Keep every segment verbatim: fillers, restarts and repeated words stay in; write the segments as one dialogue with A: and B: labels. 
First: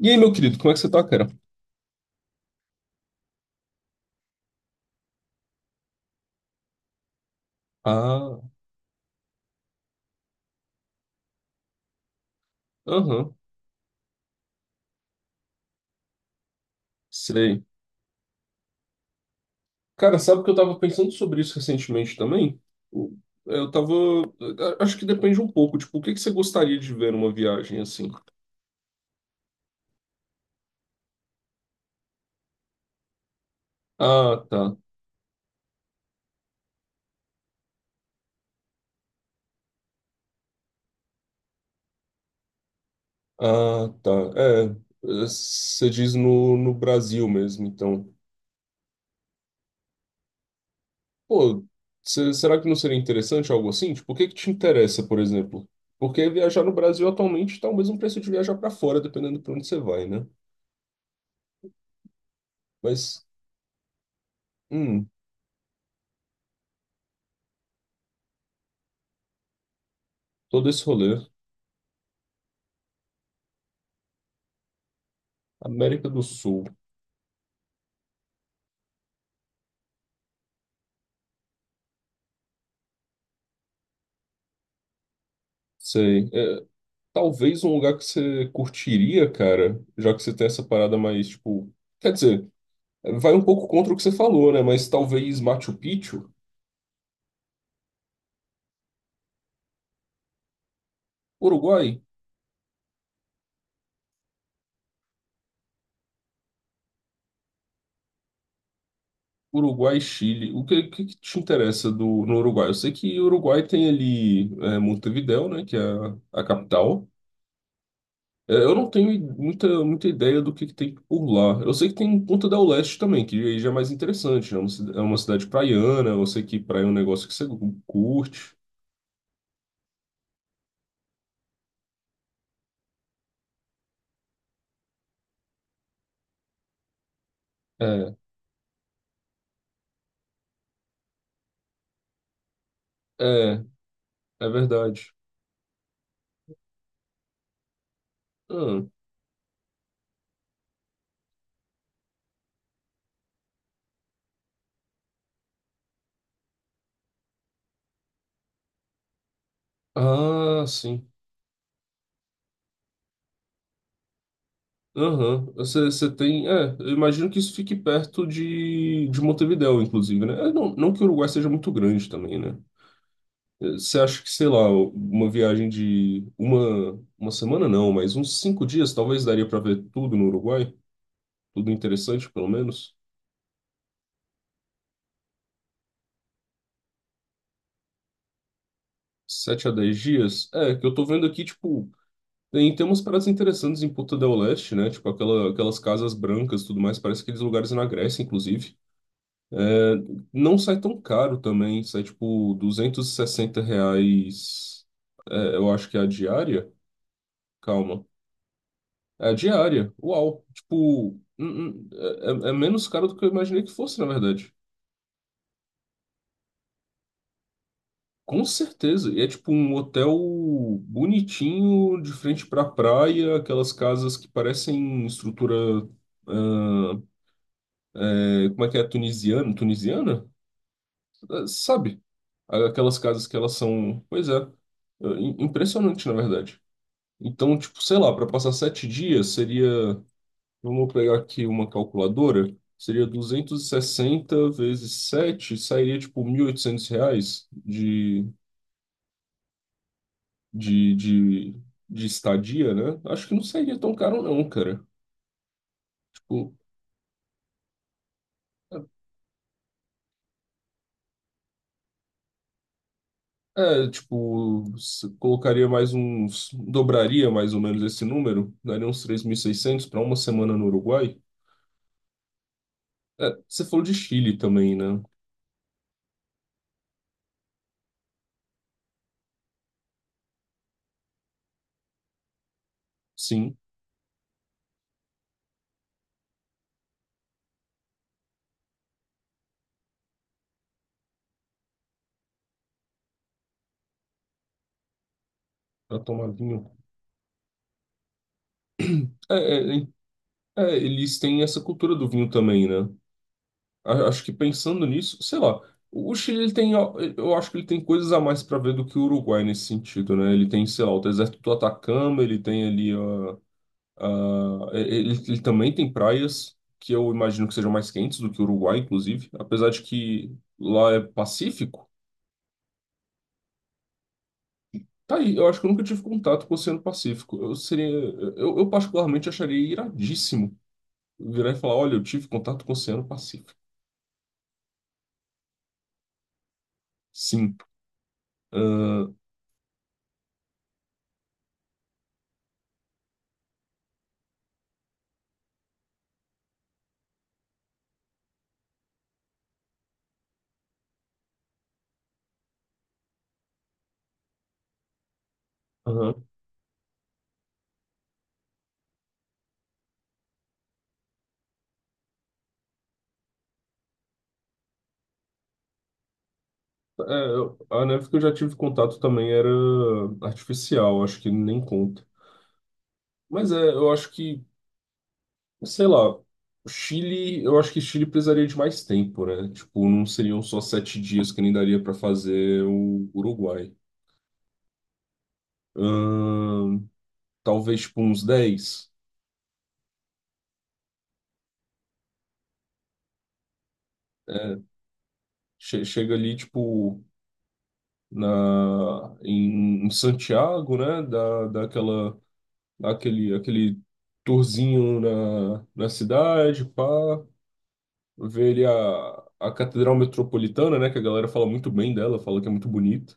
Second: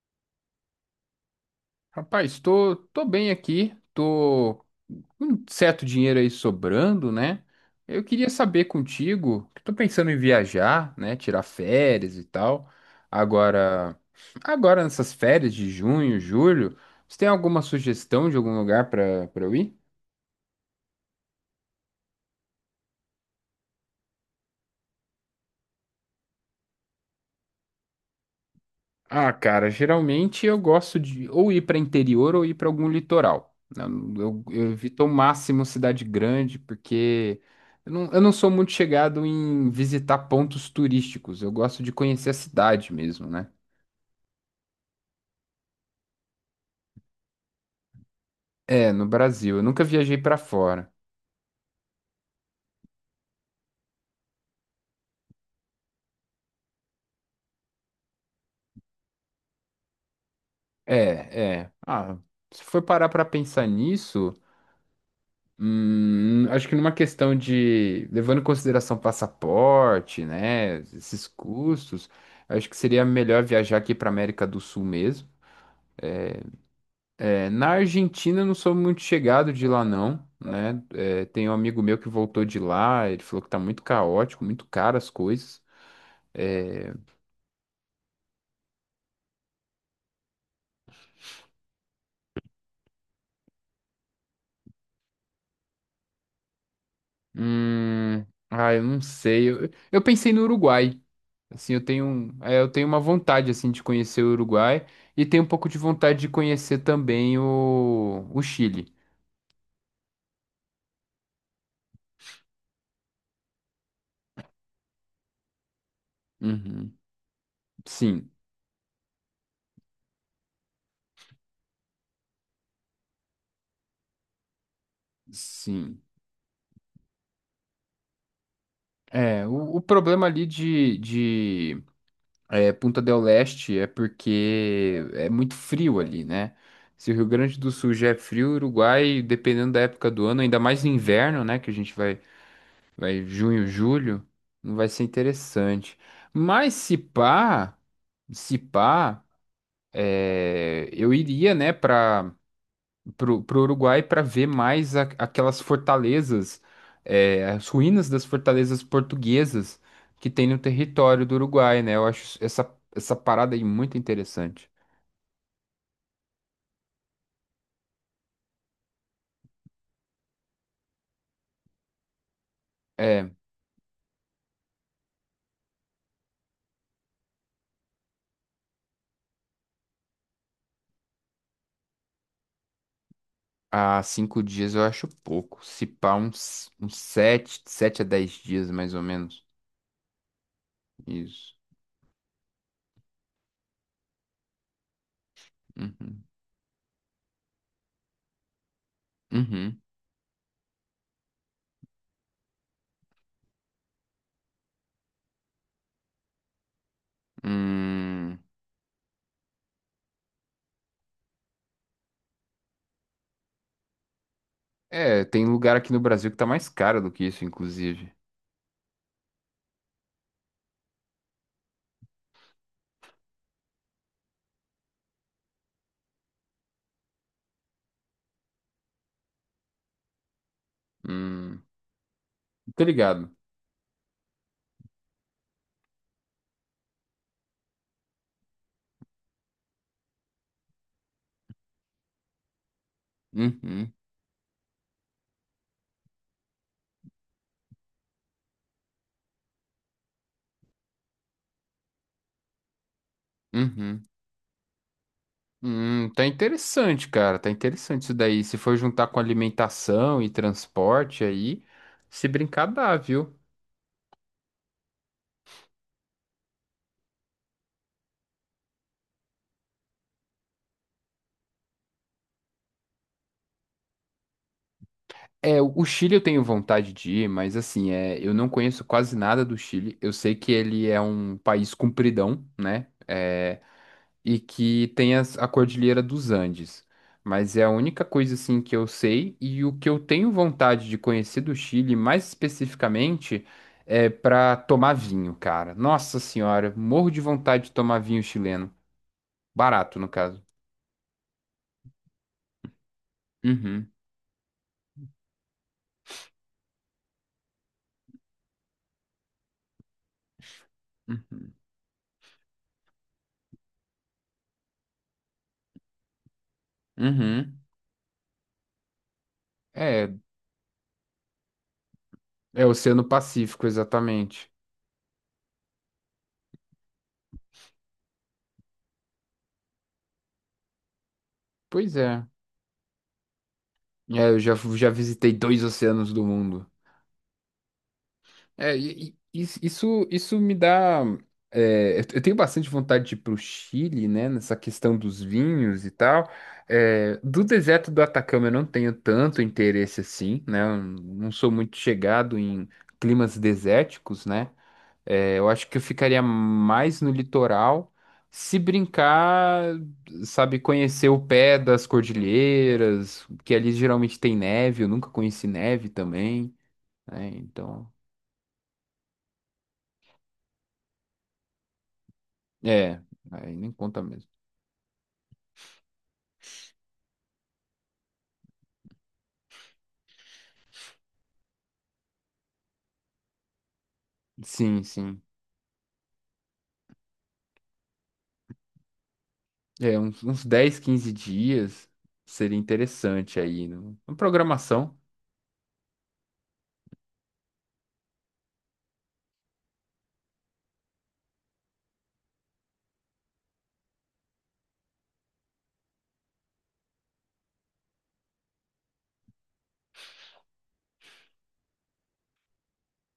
A: E aí, meu querido, como é que você tá, cara?
B: Rapaz, tô, tô bem aqui, tô com um certo dinheiro aí sobrando, né? Eu queria
A: Ah,
B: saber contigo, que tô pensando em viajar, né? Tirar férias e tal.
A: aham,
B: Agora, agora nessas férias de junho, julho, você tem alguma
A: sei.
B: sugestão de algum lugar pra para eu ir?
A: Cara, sabe que eu tava pensando sobre isso recentemente também? O- Eu tava. a- Acho que depende um pouco, tipo, o que que você gostaria de ver numa viagem assim?
B: Ah, cara, geralmente eu gosto de ou ir para interior ou ir para algum litoral. Eu,
A: Ah,
B: eu, eu
A: tá.
B: evito ao máximo cidade grande, porque eu não, eu não sou muito chegado em visitar pontos turísticos. Eu gosto de conhecer a cidade mesmo, né?
A: Ah, tá. É, eh, você diz no, no Brasil mesmo, então.
B: É, no Brasil. Eu nunca viajei para fora.
A: Pô, cê- será que não seria interessante algo assim? Tipo, o que que te interessa, por exemplo? Porque viajar no Brasil atualmente tá o mesmo preço de viajar pra fora, dependendo pra onde você vai, né?
B: É, é. Ah, se for parar para
A: Mas,
B: pensar nisso.
A: hum,
B: Hum, acho que numa questão de, levando em consideração passaporte,
A: todo
B: né,
A: esse rolê.
B: esses custos, acho que seria melhor viajar aqui para América do Sul mesmo.
A: América do Sul.
B: É, na Argentina eu não sou muito chegado de lá não, né? É, tem um amigo meu que voltou de lá, ele falou que tá muito caótico, muito caro as coisas.
A: Sei. É,
B: É,
A: talvez um lugar que você curtiria, cara, já que você tem essa parada mais, tipo. Quer dizer, vai um pouco contra o que você falou, né? Mas talvez Machu Picchu?
B: hum, ah, eu não sei. Eu, eu pensei no Uruguai. Assim, eu
A: Uruguai?
B: tenho, um- é, eu tenho uma vontade assim de conhecer o Uruguai e tenho um pouco de vontade de conhecer também o, o Chile.
A: Uruguai, Chile. O que, que, que te interessa do, no Uruguai? Eu sei que o Uruguai tem ali é, Montevidéu, né? Que é a, a
B: Uhum.
A: capital.
B: Sim,
A: É, eu não tenho i- muita, muita ideia do que, que tem por lá. Eu sei que tem Ponta del Este também, que aí já é mais interessante, né? É uma, cida- é uma cidade
B: sim.
A: praiana, eu sei que praia é um negócio que você cu- curte.
B: É, o, o problema ali de, de é, Punta del Este é porque é muito frio ali, né? Se o Rio Grande do Sul já
A: É,
B: é frio, o Uruguai, dependendo da época do ano, ainda mais no inverno, né? Que a gente vai, vai
A: é,
B: junho, julho,
A: é
B: não vai ser
A: verdade.
B: interessante. Mas se pá, se pá. É, eu iria, né, para o Uruguai para ver mais a- aquelas fortalezas, é, as ruínas das fortalezas portuguesas que tem no
A: Ah, ah, sim.
B: território do Uruguai, né? Eu acho essa, essa parada aí muito interessante.
A: Aham. Você, você tem. É, eu imagino que isso fique perto de, de Montevidéu, inclusive, né? É, não, não que o Uruguai seja muito grande também, né?
B: É,
A: É, você acha que, sei lá, uma viagem de uma, uma semana não, mas uns cinco dias talvez daria para ver tudo no Uruguai? Tudo interessante, pelo menos.
B: há cinco dias eu acho pouco. Se pá, uns, uns sete, sete a dez dias, mais ou menos.
A: Sete a dez dias? É, que eu tô vendo aqui,
B: Isso.
A: tipo, tem, tem umas paradas interessantes em Punta del Este, né? Tipo, aquela, aquelas casas
B: Uhum.
A: brancas e tudo mais, parece aqueles lugares na Grécia, inclusive.
B: Uhum.
A: Não sai tão caro também, sai, tipo, duzentos e sessenta reais, é, eu acho que é a diária? Calma.
B: Hum.
A: É a diária, uau. Tipo, hum, hum, é, é é menos caro do que eu imaginei que fosse, na verdade.
B: É, tem lugar aqui no Brasil que tá mais caro do que isso, inclusive.
A: Com certeza. E é tipo um hotel bonitinho, de frente pra praia, aquelas casas que parecem estrutura. Ah, é, como é que é? Tunisiana? Tunisiana? Ah,
B: Hum.
A: sabe?
B: Tô
A: Aquelas casas
B: ligado.
A: que elas são. Pois é. Ah, im- impressionante, na verdade. Então, tipo, sei lá, para passar sete dias seria. Vamos pegar aqui uma calculadora. Seria duzentos e
B: Uhum.
A: sessenta vezes sete sairia tipo mil e oitocentos reais de, de, de estadia, né? Acho que não sairia tão
B: Uhum.
A: caro, não, cara.
B: Hum, tá
A: Tipo,
B: interessante, cara. Tá interessante isso daí. Se for juntar com alimentação e transporte aí, se brincar dá, viu?
A: é, é, tipo, se- colocaria mais uns. Dobraria mais ou menos esse número, daria uns três mil e seiscentos para uma semana no Uruguai. É, você falou de Chile também, né?
B: É, o o Chile eu tenho vontade de ir, mas assim, é, eu não conheço quase nada do Chile. Eu sei que ele é um país compridão, né?
A: Sim,
B: É, e que tem as- a Cordilheira dos Andes. Mas é a única coisa assim que eu sei e o que eu tenho vontade de conhecer do Chile, mais especificamente, é para tomar vinho, cara.
A: para
B: Nossa
A: tomar vinho.
B: senhora, morro de vontade de tomar vinho chileno.
A: É, é, é,
B: Barato, no caso.
A: é, eles têm essa cultura do vinho também, né?
B: Uhum.
A: A- Acho que pensando nisso, sei lá. O Chile ele tem, ó, eu acho que ele tem coisas a mais para ver do que o Uruguai nesse sentido, né? Ele tem, sei lá, o deserto do
B: Uhum.
A: Atacama, ele tem ali. Ah, ele, ele também tem praias que eu imagino que
B: Uhum.
A: sejam mais quentes do que o Uruguai, inclusive, apesar de
B: É,
A: que lá é Pacífico.
B: é Oceano Pacífico, exatamente.
A: Tá aí, eu acho que eu nunca tive contato com o Oceano Pacífico. Eu seria, eu, eu particularmente acharia iradíssimo virar e falar, olha,
B: Pois
A: eu
B: é.
A: tive contato com o Oceano Pacífico.
B: É, eu já, fu- já visitei dois oceanos do mundo.
A: Sim.
B: É,
A: Ah,
B: e- e- isso, isso isso me dá. É, eu eu tenho bastante vontade de ir pro Chile, né? Nessa questão dos vinhos e tal. É, do deserto do Atacama eu não tenho tanto interesse assim, né? Eu não sou muito chegado em climas desérticos, né? É, eu acho que eu
A: aham.
B: ficaria mais no litoral. Se brincar, sabe, conhecer o pé das cordilheiras, que ali geralmente tem neve, eu nunca conheci neve também,
A: É,
B: né?
A: eu- a
B: Então.
A: neve que eu já tive contato também era artificial, acho que nem conta.
B: É,
A: Mas
B: aí
A: é,
B: nem
A: eu
B: conta
A: acho
B: mesmo.
A: que sei lá, o Chile, eu acho que o Chile precisaria de mais tempo, né? Tipo, não seriam só sete dias que nem daria pra fazer o Uruguai.
B: Sim, sim.
A: Ahn, Talvez, tipo, uns dez.
B: É, uns, uns dez, quinze dias seria interessante aí, no- uma
A: É,
B: programação.
A: che- chega ali, tipo, na, em, em Santiago, né? Dá, dá aquela, dá aquele, aquele tourzinho na, na cidade, pá. Ver ali a, a Catedral Metropolitana, né? Que a galera fala muito bem dela, fala que é muito bonita.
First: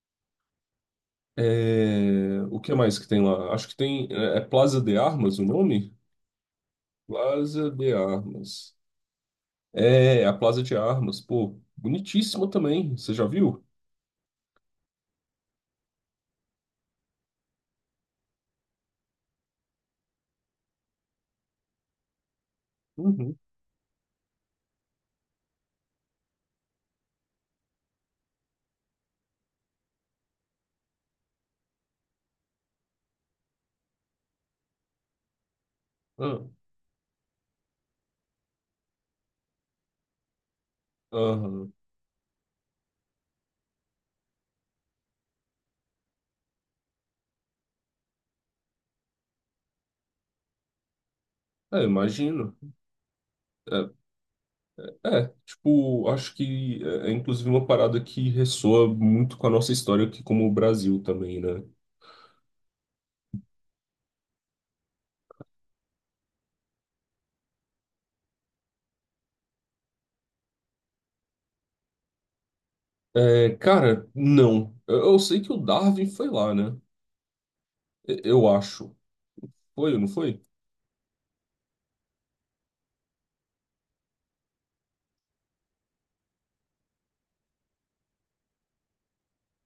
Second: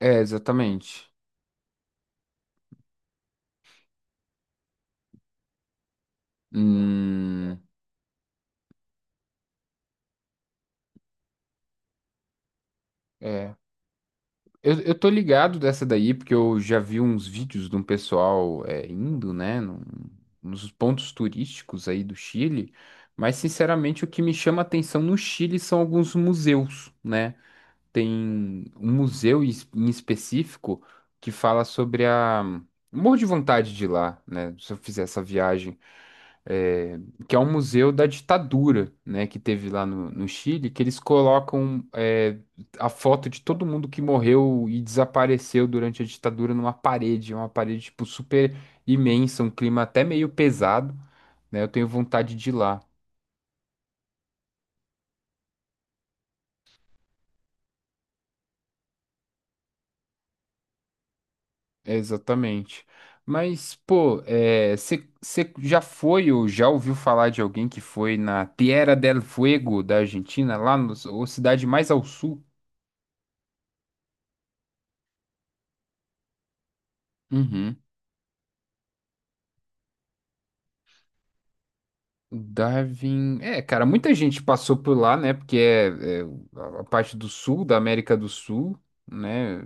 B: É, exatamente.
A: É, o que mais que tem lá? Acho que tem. É é Plaza de Armas o nome?
B: Hum,
A: Plaza de Armas. É, a Plaza de Armas. Pô, bonitíssima também. Você já
B: é.
A: viu?
B: Eu, eu tô ligado dessa daí, porque eu já vi uns vídeos de um pessoal é, indo, né, num- nos pontos turísticos aí do Chile, mas
A: Uhum.
B: sinceramente o que me chama atenção no Chile são alguns museus, né? Tem um museu em es- em específico que fala sobre a. Morro de vontade de ir lá, né? Se eu fizer essa viagem,
A: Ah,
B: é, que é um museu da ditadura, né? Que teve lá no, no Chile, que eles
A: aham.
B: colocam é, a foto de todo mundo que morreu e desapareceu durante a ditadura numa parede, é uma parede tipo super imensa, um clima até meio pesado, né? Eu
A: É,
B: tenho vontade de ir
A: imagino.
B: lá.
A: É, é, tipo, acho que é, é inclusive uma parada que ressoa muito com a nossa história aqui como o Brasil também, né?
B: É, exatamente. Mas, pô, você já foi ou já ouviu falar de alguém que foi na Tierra del Fuego da Argentina, lá na cidade mais ao sul?
A: É, cara, não. Eu, eu sei que o Darwin foi lá, né?
B: Uhum.
A: E- Eu acho. Foi ou não foi?
B: Darwin. É, cara, muita gente passou por lá, né? Porque é, é a a parte do sul da América do Sul, né?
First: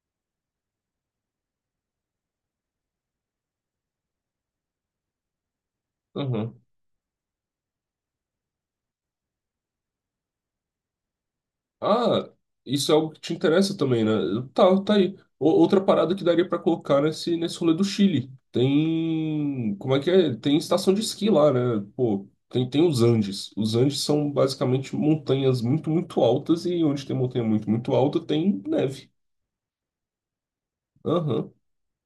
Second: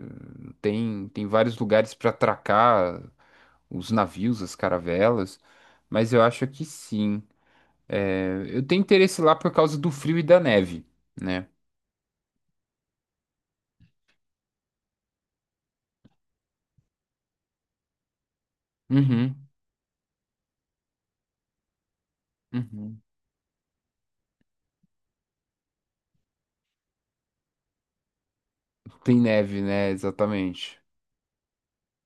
B: Tem, tem vários lugares para atracar os navios, as caravelas. Mas eu acho
A: Aham.
B: que sim. É, eu tenho interesse lá por causa do frio e da neve. Né?
A: Ah, isso é algo que te interessa também, né? Tá, tá aí. O- outra parada que daria pra colocar nesse, nesse rolê do Chile.
B: Uhum,
A: Tem. Como é que é? Tem estação de esqui lá, né? Pô, tem, tem
B: uhum.
A: os Andes. Os Andes são basicamente montanhas muito, muito altas e onde tem montanha muito, muito alta tem neve.
B: Tem neve, né? Exatamente.
A: Aham.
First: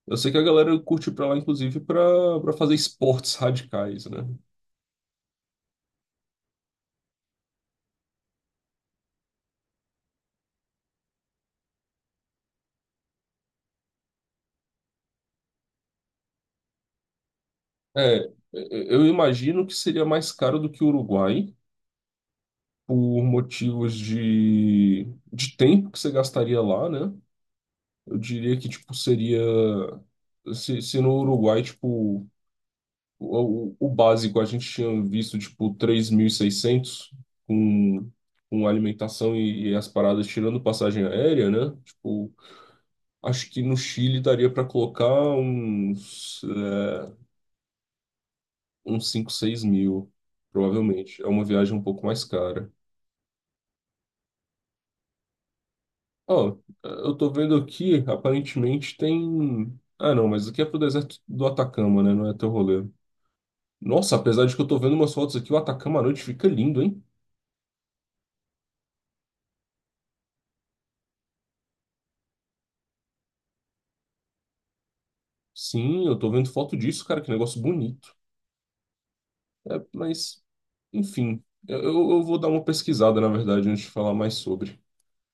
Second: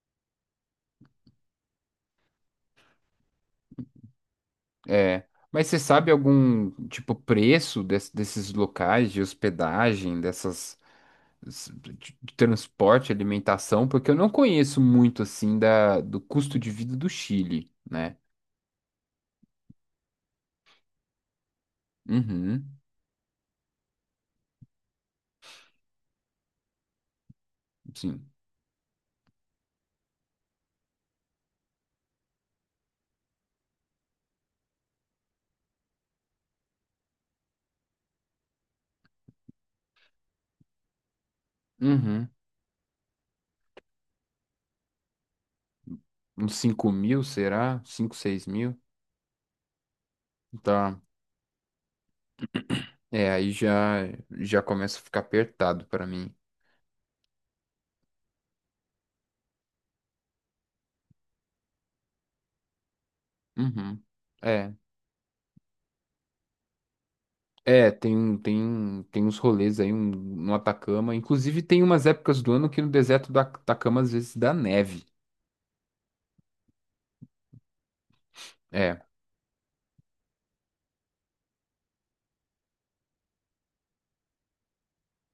A: Eu sei que a galera curte ir pra lá, inclusive, pra, pra fazer esportes radicais, né?
B: É. Mas você sabe algum, tipo, preço des- desses locais de hospedagem, dessas de transporte, alimentação? Porque eu não conheço muito, assim, da, do custo de vida do Chile, né?
A: É, eu eu imagino que seria mais caro do que o Uruguai.
B: Uhum,
A: Por motivos de, de tempo que você gastaria lá, né? Eu
B: sim.
A: diria que, tipo, seria... Se, se no Uruguai, tipo, o, o básico a gente tinha visto, tipo, três mil e seiscentos com, com alimentação e, e as paradas tirando passagem aérea, né?
B: Uhum.
A: Tipo, acho que no Chile daria para colocar uns,
B: Uns
A: eh,
B: cinco mil, será? Cinco seis mil?
A: uns cinco seis mil,
B: Tá.
A: provavelmente. É uma viagem um pouco mais cara.
B: É, aí já, já começa a ficar apertado pra mim.
A: Ó, eu tô vendo aqui, aparentemente tem. Ah, não, mas aqui é pro deserto do Atacama, né? Não é teu rolê.
B: Uhum.
A: Nossa, apesar de que eu
B: É.
A: tô vendo umas fotos aqui, o Atacama à noite fica lindo, hein?
B: É, tem, um, tem, um, tem uns rolês aí um, no Atacama. Inclusive, tem umas épocas do ano que no deserto do Atacama às vezes dá neve.
A: Sim, eu tô vendo foto disso, cara, que negócio bonito.
B: É,
A: É, mas, enfim, eu, eu vou dar uma pesquisada, na verdade, antes de falar mais sobre.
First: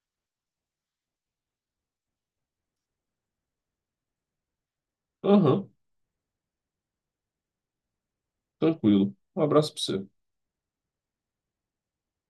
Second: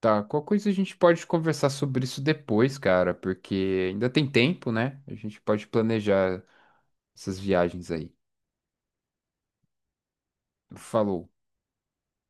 B: tá. Qual coisa a gente pode conversar sobre isso depois, cara? Porque ainda tem tempo, né? A gente pode
A: Aham,
B: planejar essas viagens aí.
A: tranquilo. Um abraço pra você.
B: Falou.